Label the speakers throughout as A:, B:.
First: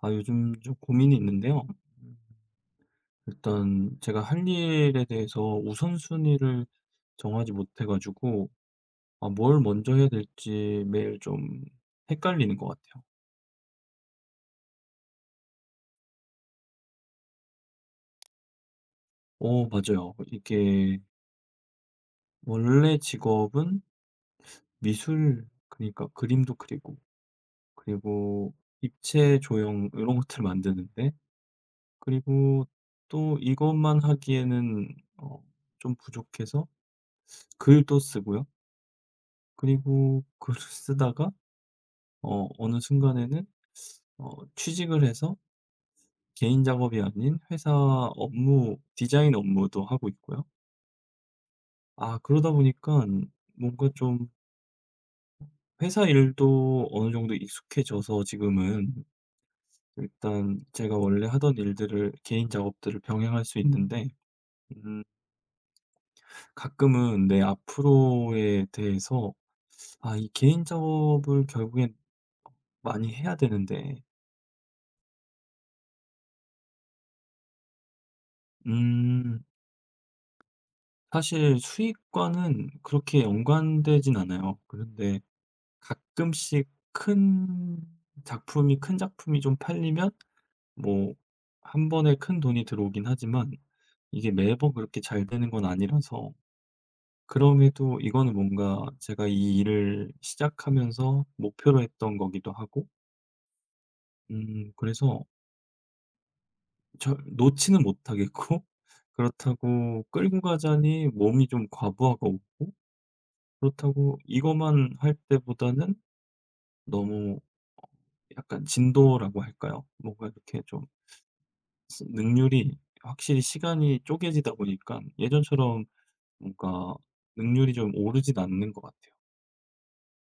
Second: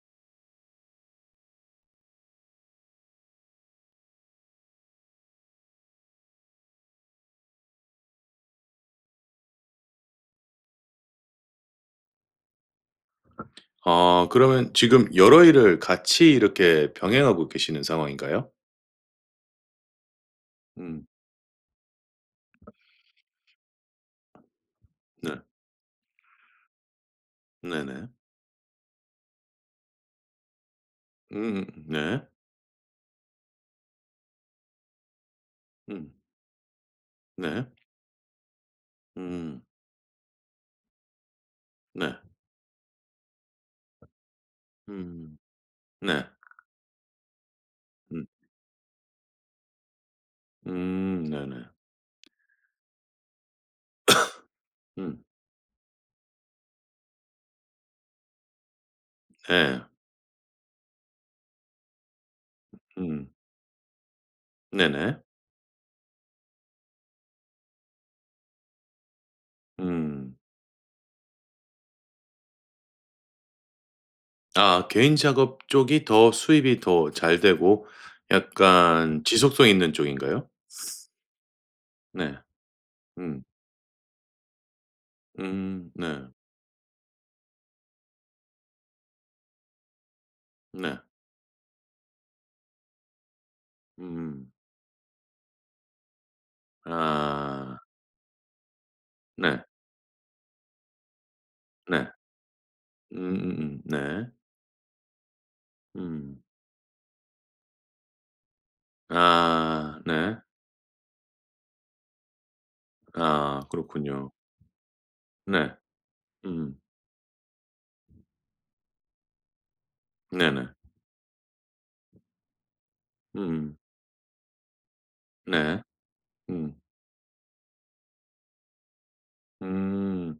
A: 아, 요즘 좀 고민이 있는데요. 음, 일단 제가 할 일에 대해서 우선순위를 정하지 못해가지고, 아, 뭘 먼저 해야 될지 매일 좀 헷갈리는 것 같아요.
B: 아 그러면 지금 여러 일을 같이 이렇게 병행하고 계시는 상황인가요?
A: 어, 맞아요. 이게
B: 음
A: 원래 직업은
B: 네.
A: 미술, 그러니까 그림도 그리고,
B: 네네.
A: 그리고 입체 조형 이런 것들 만드는데,
B: 음음 네.
A: 그리고 또 이것만 하기에는 어, 좀
B: 음
A: 부족해서
B: 네.
A: 글도 쓰고요.
B: 음
A: 그리고 글을 쓰다가
B: 네.
A: 어느 순간에는 취직을 해서
B: 음 네.
A: 개인 작업이 아닌 회사
B: 음
A: 업무 디자인 업무도 하고 있고요.
B: 네네.
A: 아, 그러다 보니까 뭔가 좀
B: 음
A: 회사 일도 어느 정도 익숙해져서 지금은
B: 네
A: 일단 제가 원래 하던 일들을 개인 작업들을
B: 음
A: 병행할 수 있는데, 음
B: 네네.
A: 가끔은 내 앞으로에 대해서 '아, 이
B: 음.
A: 개인 작업을 결국엔 많이 해야 되는데.'
B: 아 개인 작업 쪽이 더 수입이 더 잘 되고 약간
A: 음
B: 지속성 있는 쪽인가요?
A: 사실
B: 네.
A: 수익과는 그렇게
B: 음.
A: 연관되진 않아요. 그런데
B: 네.
A: 가끔씩 큰 큰 작품이 좀 팔리면
B: 네.
A: 뭐 한 번에 큰 돈이 들어오긴 하지만 이게
B: 음.
A: 매번 그렇게 잘 되는 건 아니라서.
B: 아
A: 그럼에도 이거는 뭔가 제가 이
B: 네.
A: 일을 시작하면서 목표로
B: 네.
A: 했던 거기도 하고.
B: 네.
A: 그래서
B: 음.
A: 놓지는 못하겠고
B: 아
A: 그렇다고
B: 네.
A: 끌고 가자니 몸이 좀 과부하가 오고.
B: 아
A: 그렇다고
B: 그렇군요.
A: 이것만 할
B: 네.
A: 때보다는
B: 음.
A: 너무 어 약간 진도라고 할까요? 뭔가 이렇게
B: 네네.
A: 좀 스 능률이, 확실히
B: 음.
A: 시간이 쪼개지다 보니까
B: 네.
A: 예전처럼
B: 음.
A: 뭔가 능률이 좀 오르진 않는 것 같아요.
B: 음.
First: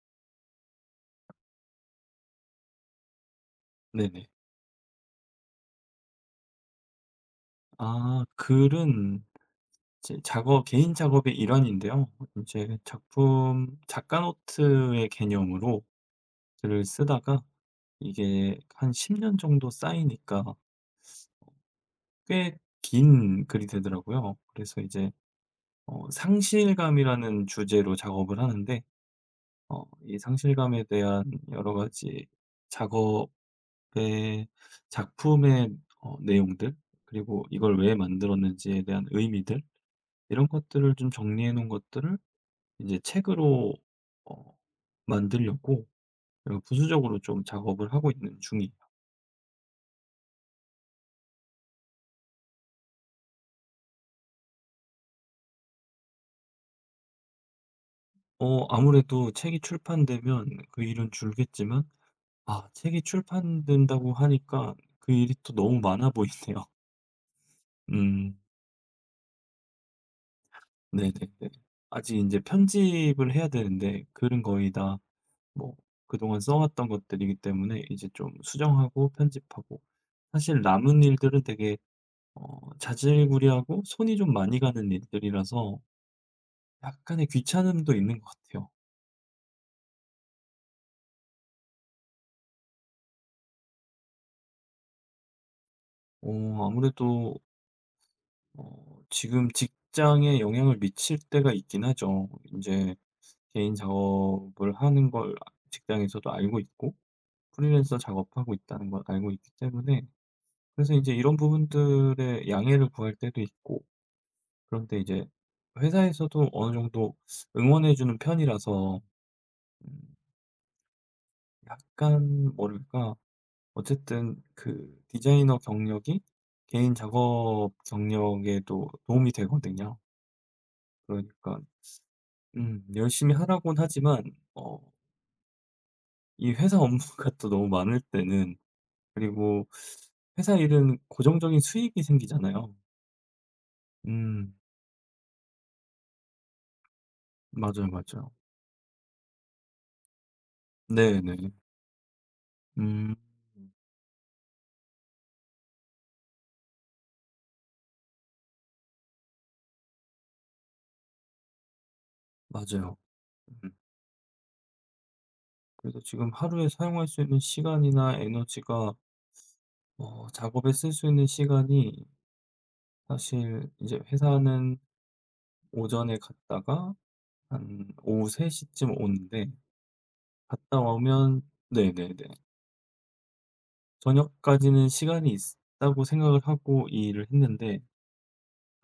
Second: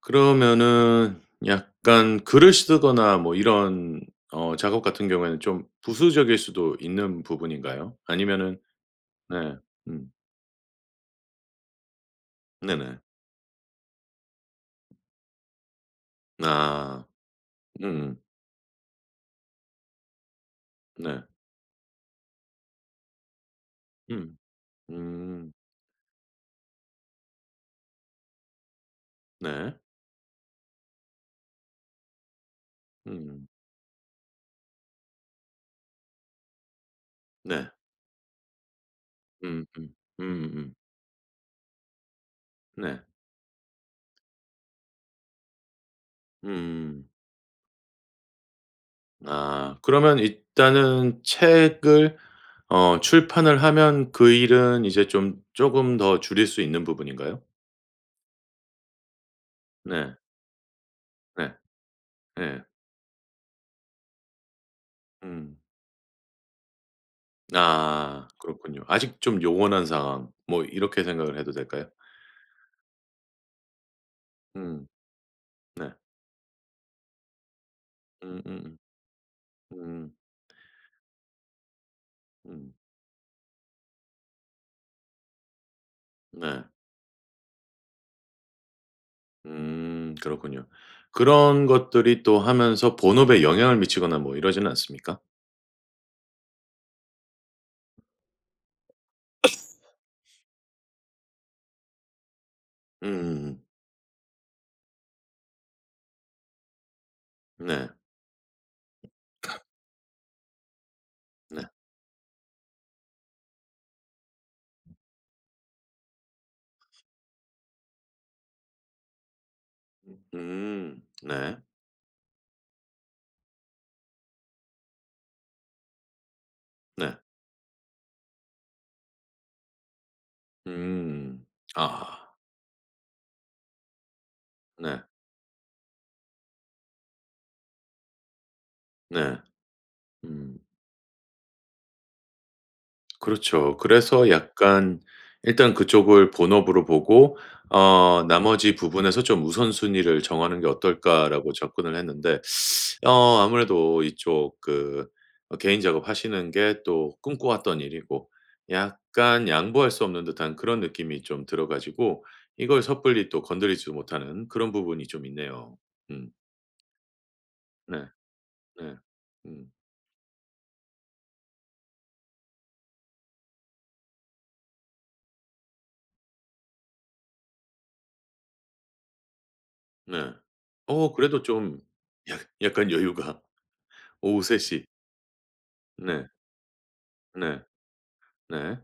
B: 그러면은 약간 글을 쓰거나 뭐 이런
A: 네네.
B: 어 작업 같은 경우에는 좀 부수적일 수도 있는 부분인가요?
A: 아,
B: 아니면은
A: 글은
B: 네. 음.
A: 제 작업, 개인 작업의 일환인데요. 이제
B: 네네.
A: 작품, 작가 노트의 개념으로 글을
B: 아.
A: 쓰다가
B: 음음.
A: 이게 한 10년 정도 쌓이니까
B: 네.
A: 꽤 긴 글이
B: 음.
A: 되더라고요. 그래서 이제
B: 음.
A: 상실감이라는 주제로 작업을 하는데,
B: 네.
A: 이 상실감에 대한 여러 가지 작업의,
B: 음.
A: 작품의 내용들, 그리고
B: 네.
A: 이걸 왜 만들었는지에 대한 의미들,
B: 음음.
A: 이런
B: 음음.
A: 것들을 좀 정리해 놓은 것들을 이제
B: 네.
A: 책으로 어 만들려고 제가
B: 음.
A: 부수적으로 좀 작업을 하고 있는 중이에요.
B: 아 그러면 일단은 책을 어 출판을 하면 그 일은 이제 좀 조금 더 줄일 수 있는 부분인가요?
A: 아무래도 책이
B: 네.
A: 출판되면 그 일은
B: 네.
A: 줄겠지만,
B: 네
A: 아, 책이 출판된다고 하니까 그 일이 또
B: 음.
A: 너무 많아 보이네요.
B: 아
A: 음.
B: 그렇군요. 아직 좀 요원한 상황 뭐 이렇게 생각을
A: 네네네.
B: 해도 될까요?
A: 아직 이제 편집을 해야 되는데, 글은 거의
B: 음.
A: 다 뭐
B: 네.
A: 그동안 써 왔던 것들이기 때문에 이제
B: 음
A: 좀
B: 음 음.
A: 수정하고
B: 음.
A: 편집하고. 사실 남은 일들은 되게
B: 음, 음.
A: 자질구레하고 손이 좀 많이 가는 일들이라서
B: 네.
A: 약간의 귀찮음도 있는 것 같아요.
B: 그렇군요. 그런 것들이 또 하면서 본업에 영향을 미치거나 뭐 이러지는 않습니까?
A: 아무래도 지금 직장에 영향을 미칠 때가 있긴 하죠. 이제
B: 음 음.
A: 개인 작업을 하는 걸 직장에서도 알고 있고,
B: 네.
A: 프리랜서 작업하고 있다는 걸 알고 있기 때문에. 그래서 이제 이런
B: 네.
A: 부분들의 양해를 구할 때도 있고. 그런데 이제 회사에서도 어느 정도 응원해 주는 편이라서. 음
B: 음. 네.
A: 약간 뭐랄까, 어쨌든 그 디자이너 경력이 개인
B: 네.
A: 작업 경력에도 도움이 되거든요.
B: 음.
A: 그러니까
B: 아.
A: 열심히 하라고는 하지만 어
B: 네.
A: 이 회사 업무가 또 너무 많을 때는.
B: 네.
A: 그리고 회사
B: 음.
A: 일은 고정적인 수익이 생기잖아요.
B: 그렇죠. 그래서
A: 음
B: 약간 일단 그쪽을 본업으로 보고
A: 맞아요,
B: 어
A: 맞아요.
B: '나머지 부분에서 좀 우선순위를 정하는 게
A: 네네.
B: 어떨까.'라고 접근을 했는데
A: 음.
B: 어 아무래도 이쪽 그 어 개인 작업하시는 게 또 꿈꿔왔던 일이고 약간 양보할 수 없는 듯한 그런 느낌이 좀 들어 가지고 이걸
A: 맞아요.
B: 섣불리 또
A: 음.
B: 건드리지 못하는 그런 부분이 좀 있네요.
A: 그래서
B: 음.
A: 지금 하루에 사용할 수 있는
B: 네.
A: 시간이나 에너지가,
B: 네. 음.
A: 작업에 쓸 수 있는 시간이. 사실 이제 회사는 오전에 갔다가 한 오후 3 시쯤 오는데,
B: 네.
A: 갔다
B: 어 그래도
A: 오면
B: 좀
A: 네네네,
B: 약 약간 여유가 오후 3 시.
A: 저녁까지는 시간이 있다고
B: 네.
A: 생각을 하고 이 일을
B: 네.
A: 했는데.
B: 네.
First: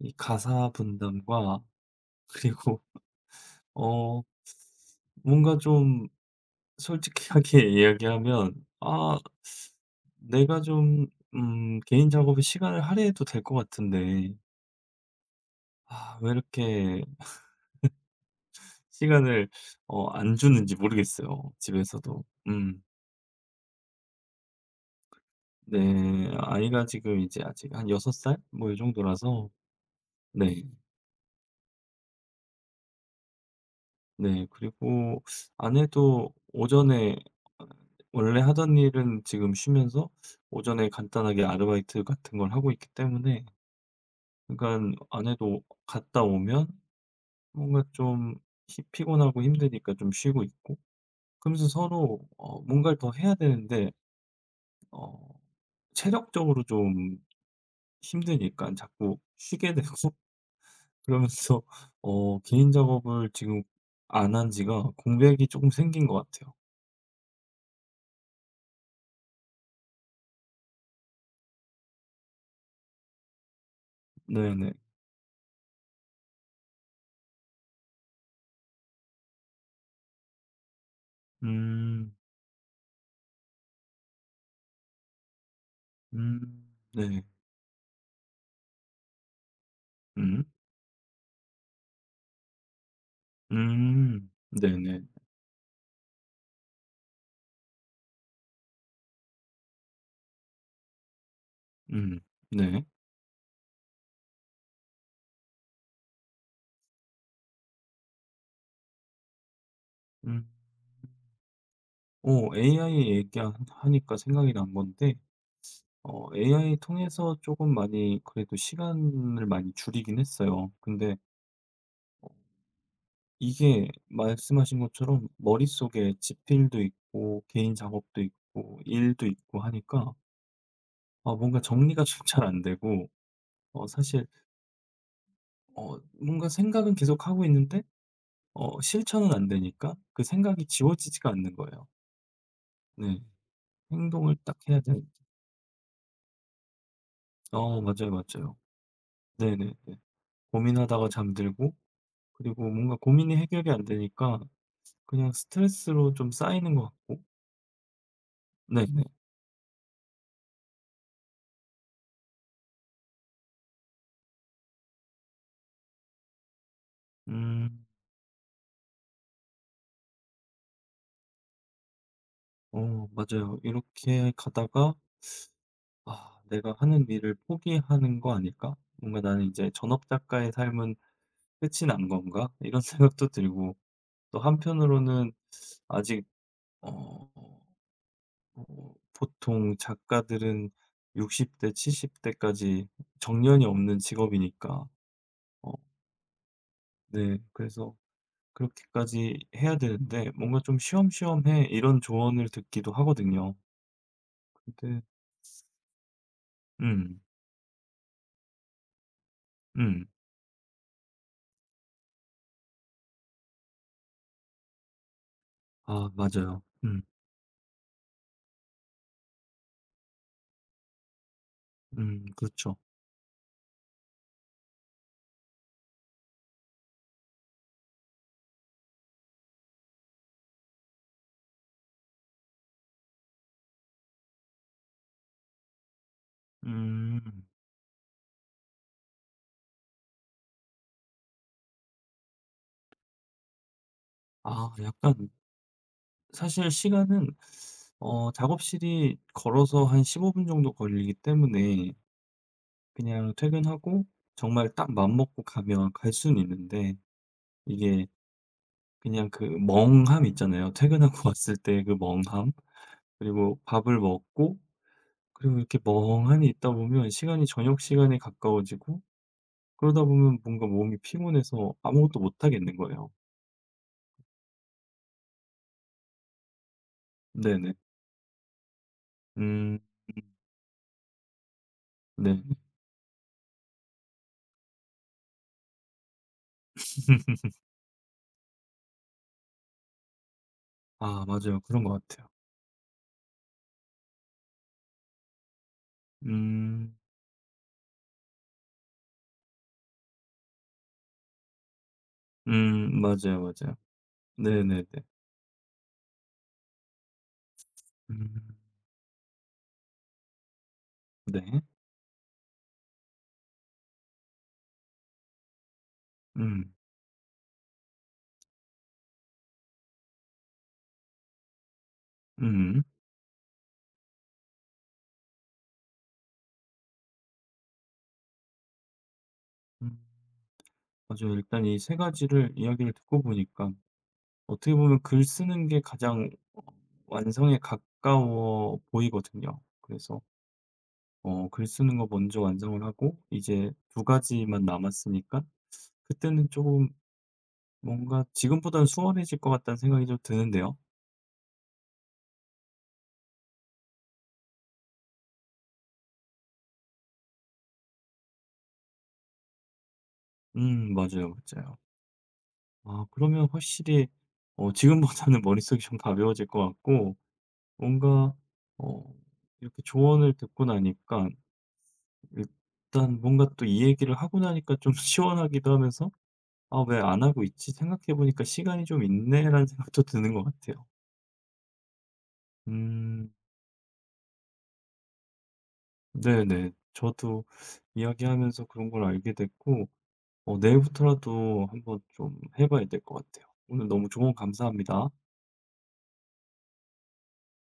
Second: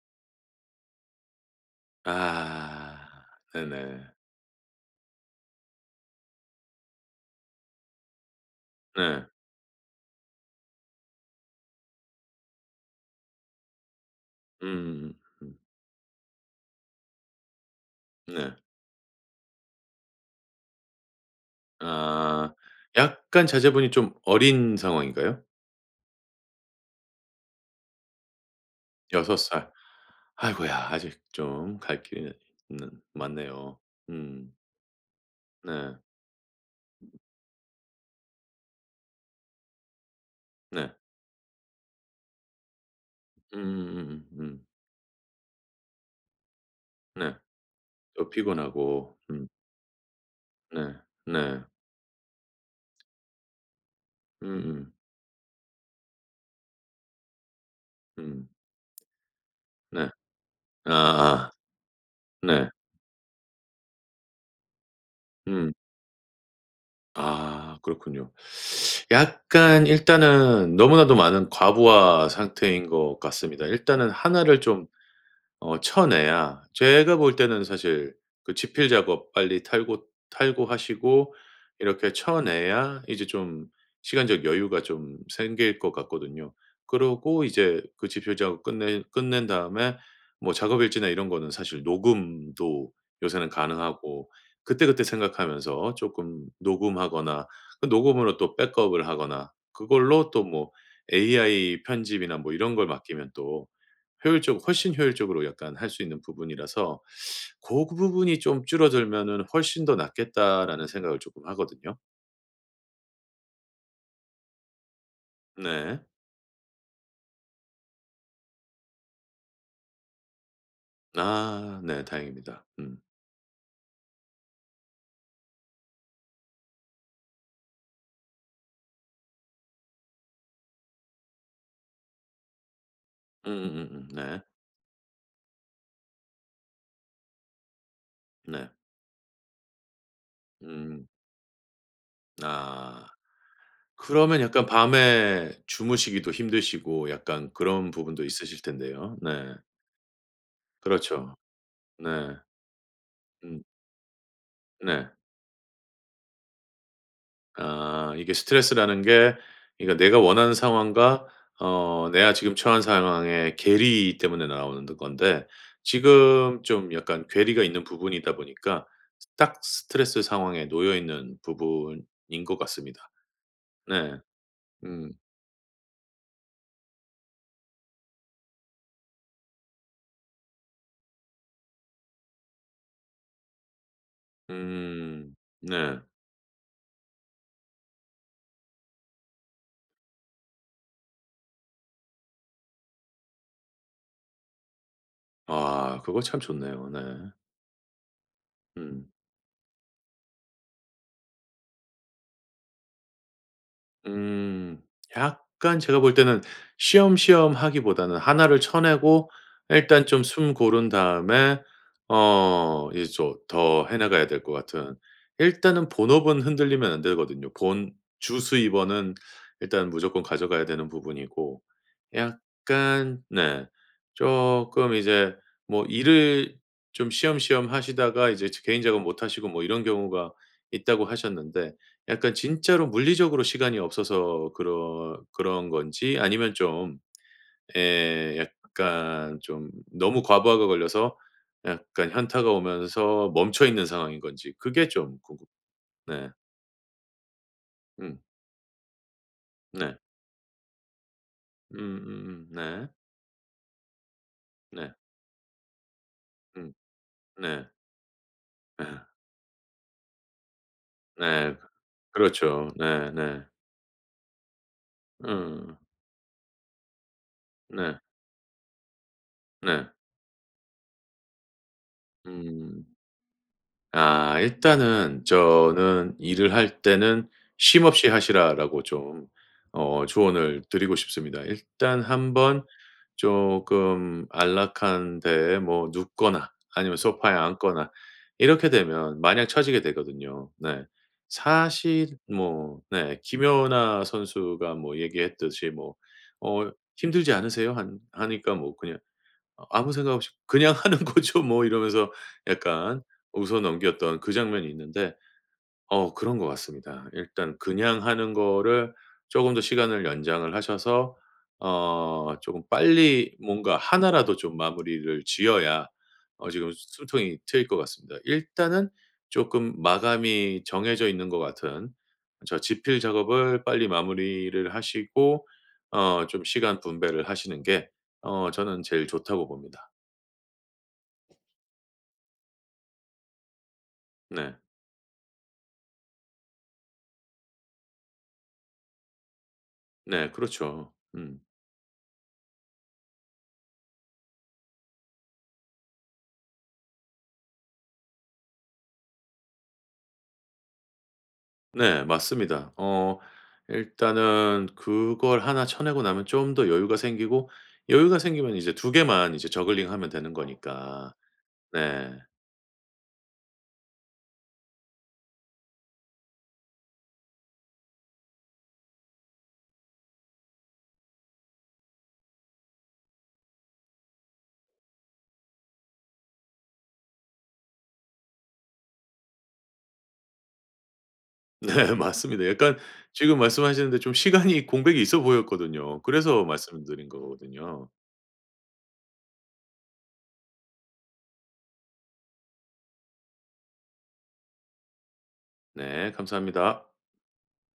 A: 이 가사 분담과 그리고
B: 아. 네네.
A: 어 뭔가 좀 솔직하게 이야기하면, 아,
B: 네.
A: 내가 좀 개인 작업에 시간을 할애해도 될 것 같은데
B: 음.
A: 아, 왜 이렇게
B: 네.
A: 시간을 안 주는지 모르겠어요 집에서도.
B: 아.
A: 음.
B: 약간 자제분이 좀 어린 상황인가요?
A: 네. 아이가 지금 이제 아직 한 6살뭐 이
B: 여섯
A: 정도라서.
B: 살.
A: 네.
B: 아이고야 아직 좀 갈 길이 는 많네요.
A: 네.
B: 음.
A: 그리고
B: 네.
A: 아내도 오전에 어 원래 하던 일은 지금 쉬면서 오전에
B: 네.
A: 간단하게 아르바이트 같은 걸 하고 있기 때문에.
B: 음음음음 음.
A: 그러니까 아내도 갔다 오면
B: 네.
A: 뭔가
B: 또
A: 좀, 피
B: 피곤하고.
A: 피곤하고
B: 음.
A: 힘드니까 좀 쉬고 있고.
B: 네. 네.
A: 그러면서 서로 뭔가를 더 해야 되는데
B: 음음.
A: 어 체력적으로 좀 힘
B: 음.
A: 드 니까 자꾸 쉬게 되고
B: 네. 아아.
A: 그러면서
B: 네.
A: 개인 작업을 지금 안 한 지가, 공백이 조금
B: 음.
A: 생긴 것 같아요.
B: 아 그렇군요. 약간 일단은 너무나도 많은 과부하 상태인 것 같습니다. 일단은 하나를
A: 네네.
B: 좀 어 쳐내야 제가 볼 때는 사실 그 집필 작업 빨리 탈고하시고 이렇게
A: 음.
B: 쳐내야 이제 좀 시간적 여유가 좀 생길 것
A: 음.
B: 같거든요.
A: 네.
B: 그러고 이제 그 집필 작업 끝내 끝낸 다음에
A: 음.
B: 뭐 작업 일지나 이런 거는 사실 녹음도 요새는 가능하고
A: 음. 네네.
B: 그때그때 생각하면서 조금 녹음하거나 그 녹음으로 또 백업을 하거나 그걸로 또 뭐 AI
A: 음.
B: 편집이나 뭐 이런
A: 네.
B: 걸 맡기면 또 효율적 훨씬 효율적으로 약간 할 수 있는 부분이라서 고 그 부분이 좀 줄어들면은 '훨씬 더
A: 음.
B: 낫겠다.'라는 생각을 조금 하거든요.
A: AI 얘기 하니까 생각이 난 건데,
B: 네.
A: AI 통해서 조금 많이 그래도 시간을 많이 줄이긴 했어요. 근데
B: 아 네
A: 어
B: 다행입니다. 음.
A: 이게 말씀하신 것처럼 머릿속에 집필도 있고 개인 작업도 있고 일도 있고 하니까 뭔가 정리가 좀 잘 안 되고. 사실
B: 네.
A: 뭔가 생각은 계속 하고 있는데
B: 네.
A: 실천은 안 되니까 그 생각이
B: 음.
A: 지워지지가 않는 거예요.
B: 아.
A: 네. 행동을
B: 그러면
A: 딱
B: 약간
A: 해야 되는.
B: 밤에 주무시기도 힘드시고 약간
A: 어,
B: 그런
A: 맞아요,
B: 부분도
A: 맞아요.
B: 있으실 텐데요. 네.
A: 네네네. 고민하다가
B: 그렇죠.
A: 잠들고,
B: 네.
A: 그리고 뭔가 고민이
B: 음.
A: 해결이 안 되니까
B: 네.
A: 그냥 스트레스로 좀 쌓이는 것 같고.
B: 아 이게 스트레스라는
A: 네네.
B: 게 그러니까 내가 원하는 상황과 어 내가 지금 처한 상황의 괴리 때문에 나오는 건데 지금 좀 약간 괴리가 있는
A: 음.
B: 부분이다 보니까 딱 스트레스 상황에 놓여 있는 부분인 것
A: 어,
B: 같습니다.
A: 맞아요.
B: 네.
A: 이렇게 가다가
B: 음.
A: '아, 내가 하는 일을 포기하는 거 아닐까? 뭔가 나는 이제 전업 작가의 삶은 끝이 난 건가?' 이런 생각도 들고. 또 한편으로는
B: 음. 네.
A: 아직 어 보통 작가들은 60대, 70 대까지 정년이 없는 직업이니까. 어,
B: 아 그거 참 좋네요. 네.
A: 네, 그래서
B: 음.
A: 그렇게까지 해야 되는데 뭔가 좀 "쉬엄쉬엄 해." 이런 조언을 듣기도 하거든요.
B: 음.
A: 근데.
B: 약간 제가 볼 때는
A: 음.
B: 쉬엄쉬엄 하기보다는 하나를 쳐내고 일단
A: 음.
B: 좀 숨 고른 다음에 어 이제 좀 더 해 나가야 될 것 같은 일단은
A: 아,
B: 본업은
A: 맞아요.
B: 흔들리면 안
A: 음.
B: 되거든요. 본 주 수입원은 일단 무조건 가져가야 되는 부분이고
A: 음, 그렇죠.
B: 약간 네 조금 이제 뭐 일을 좀 쉬엄쉬엄 하시다가 이제 개인 작업 못 하시고 뭐 이런 경우가 있다고 하셨는데 약간 진짜로 물리적으로 시간이 없어서 그런 건지 아니면 좀
A: 음.
B: 예 약간 좀 너무 과부하가 걸려서 약간 현타가 오면서 멈춰 있는 상황인 건지
A: 아,
B: 그게 좀
A: 약간
B: 궁금 네.
A: 사실 시간은,
B: 음.
A: 작업실이 걸어서
B: 네.
A: 한 15분 정도 걸리기 때문에
B: 네.
A: 그냥 퇴근하고 정말
B: 네.
A: 딱 맘먹고 가면 갈 수는
B: 음.
A: 있는데,
B: 네.
A: 이게
B: 예.
A: 그냥 그 멍함 있잖아요, 퇴근하고
B: 네.
A: 왔을 때 그 멍함.
B: 그렇죠. 네네.
A: 그리고 밥을 먹고, 그리고
B: 음.
A: 이렇게 멍하니 있다 보면 시간이 저녁
B: 네.
A: 시간에 가까워지고
B: 네.
A: 그러다 보면 뭔가 몸이 피곤해서 아무것도 못 하겠는
B: 음.
A: 거예요.
B: 아 일단은 저는 "일을 할 때는
A: 네네.
B: 쉼 없이 하시라."라고 좀
A: 음.
B: 어 조언을 드리고 싶습니다. 일단
A: 네.
B: 한번 조금 안락한 데에 뭐 눕거나 아니면 소파에 앉거나 이렇게 되면 마냥 처지게 되거든요. 네.
A: 아, 맞아요. 그런 것
B: 사실
A: 같아요.
B: 뭐 네 김연아 선수가 뭐 얘기했듯이 뭐 "어
A: 음.
B: 힘들지 않으세요?" 한 하니까 뭐 그냥 아무 생각 없이 '그냥 하는 거죠 뭐.' 이러면서
A: 음.
B: 약간
A: 맞아요,
B: 웃어
A: 맞아요.
B: 넘겼던 그 장면이
A: 네네네.
B: 있는데 어 그런 것 같습니다. 일단 그냥 하는
A: 음.
B: 거를 조금 더 시간을 연장을 하셔서
A: 네.
B: 어 조금 빨리 뭔가 하나라도 좀 마무리를 지어야 어 지금
A: 음.
B: 숨통이 트일 것 같습니다. 일단은 조금 마감이 정해져 있는 것 같은 저 지
A: 음.
B: 필 작업을 빨리 마무리를 하시고 어 좀 시간 분배를 하시는 게 어 저는 제일 좋다고 봅니다.
A: 음. 맞아요. 일단 이 세 가지를 이야기를 듣고 보니까
B: 네.
A: 어떻게 보면 글 쓰는 게 가장 어 완성에 가까워 보이거든요. 그래서
B: 네. 그렇죠. 음.
A: 글 쓰는 거 먼저 완성을 하고 이제 두 가지만 남았으니까 그때는 조금 뭔가 지금보다는 수월해질 것 같다는 생각이 좀 드는데요.
B: 네. 맞습니다. 어 일단은 그걸 하나 쳐내고 나면 좀 더 여유가 생기고 여유가 생기면 이제 두 개만 이제 저글링하면 되는
A: 음,
B: 거니까.
A: 맞아요, 맞아요.
B: 네.
A: 아, 그러면 확실히 지금보다는 머릿속이 좀 가벼워질 것 같고. 뭔가 어 이렇게 조언을 듣고 나니까 일단 뭔가, 또 이 얘기를 하고 나니까 좀 시원하기도 하면서 '아, 왜 안 하고 있지? 생각해 보니까 시간이 좀 있네.'라는 생각도 드는 것 같아요.
B: 네. 맞습니다. 약간
A: 음.
B: 지금 말씀하시는데 좀 시간이 공백이 있어 보였거든요. 그래서
A: 네네.
B: 말씀드린
A: 저도
B: 거거든요.
A: 이야기하면서 그런 걸 알게 됐고, 내일부터라도 한번 좀 해 봐야 될 것 같아요. 오늘 너무 조언 감사합니다.
B: 네. 감사합니다.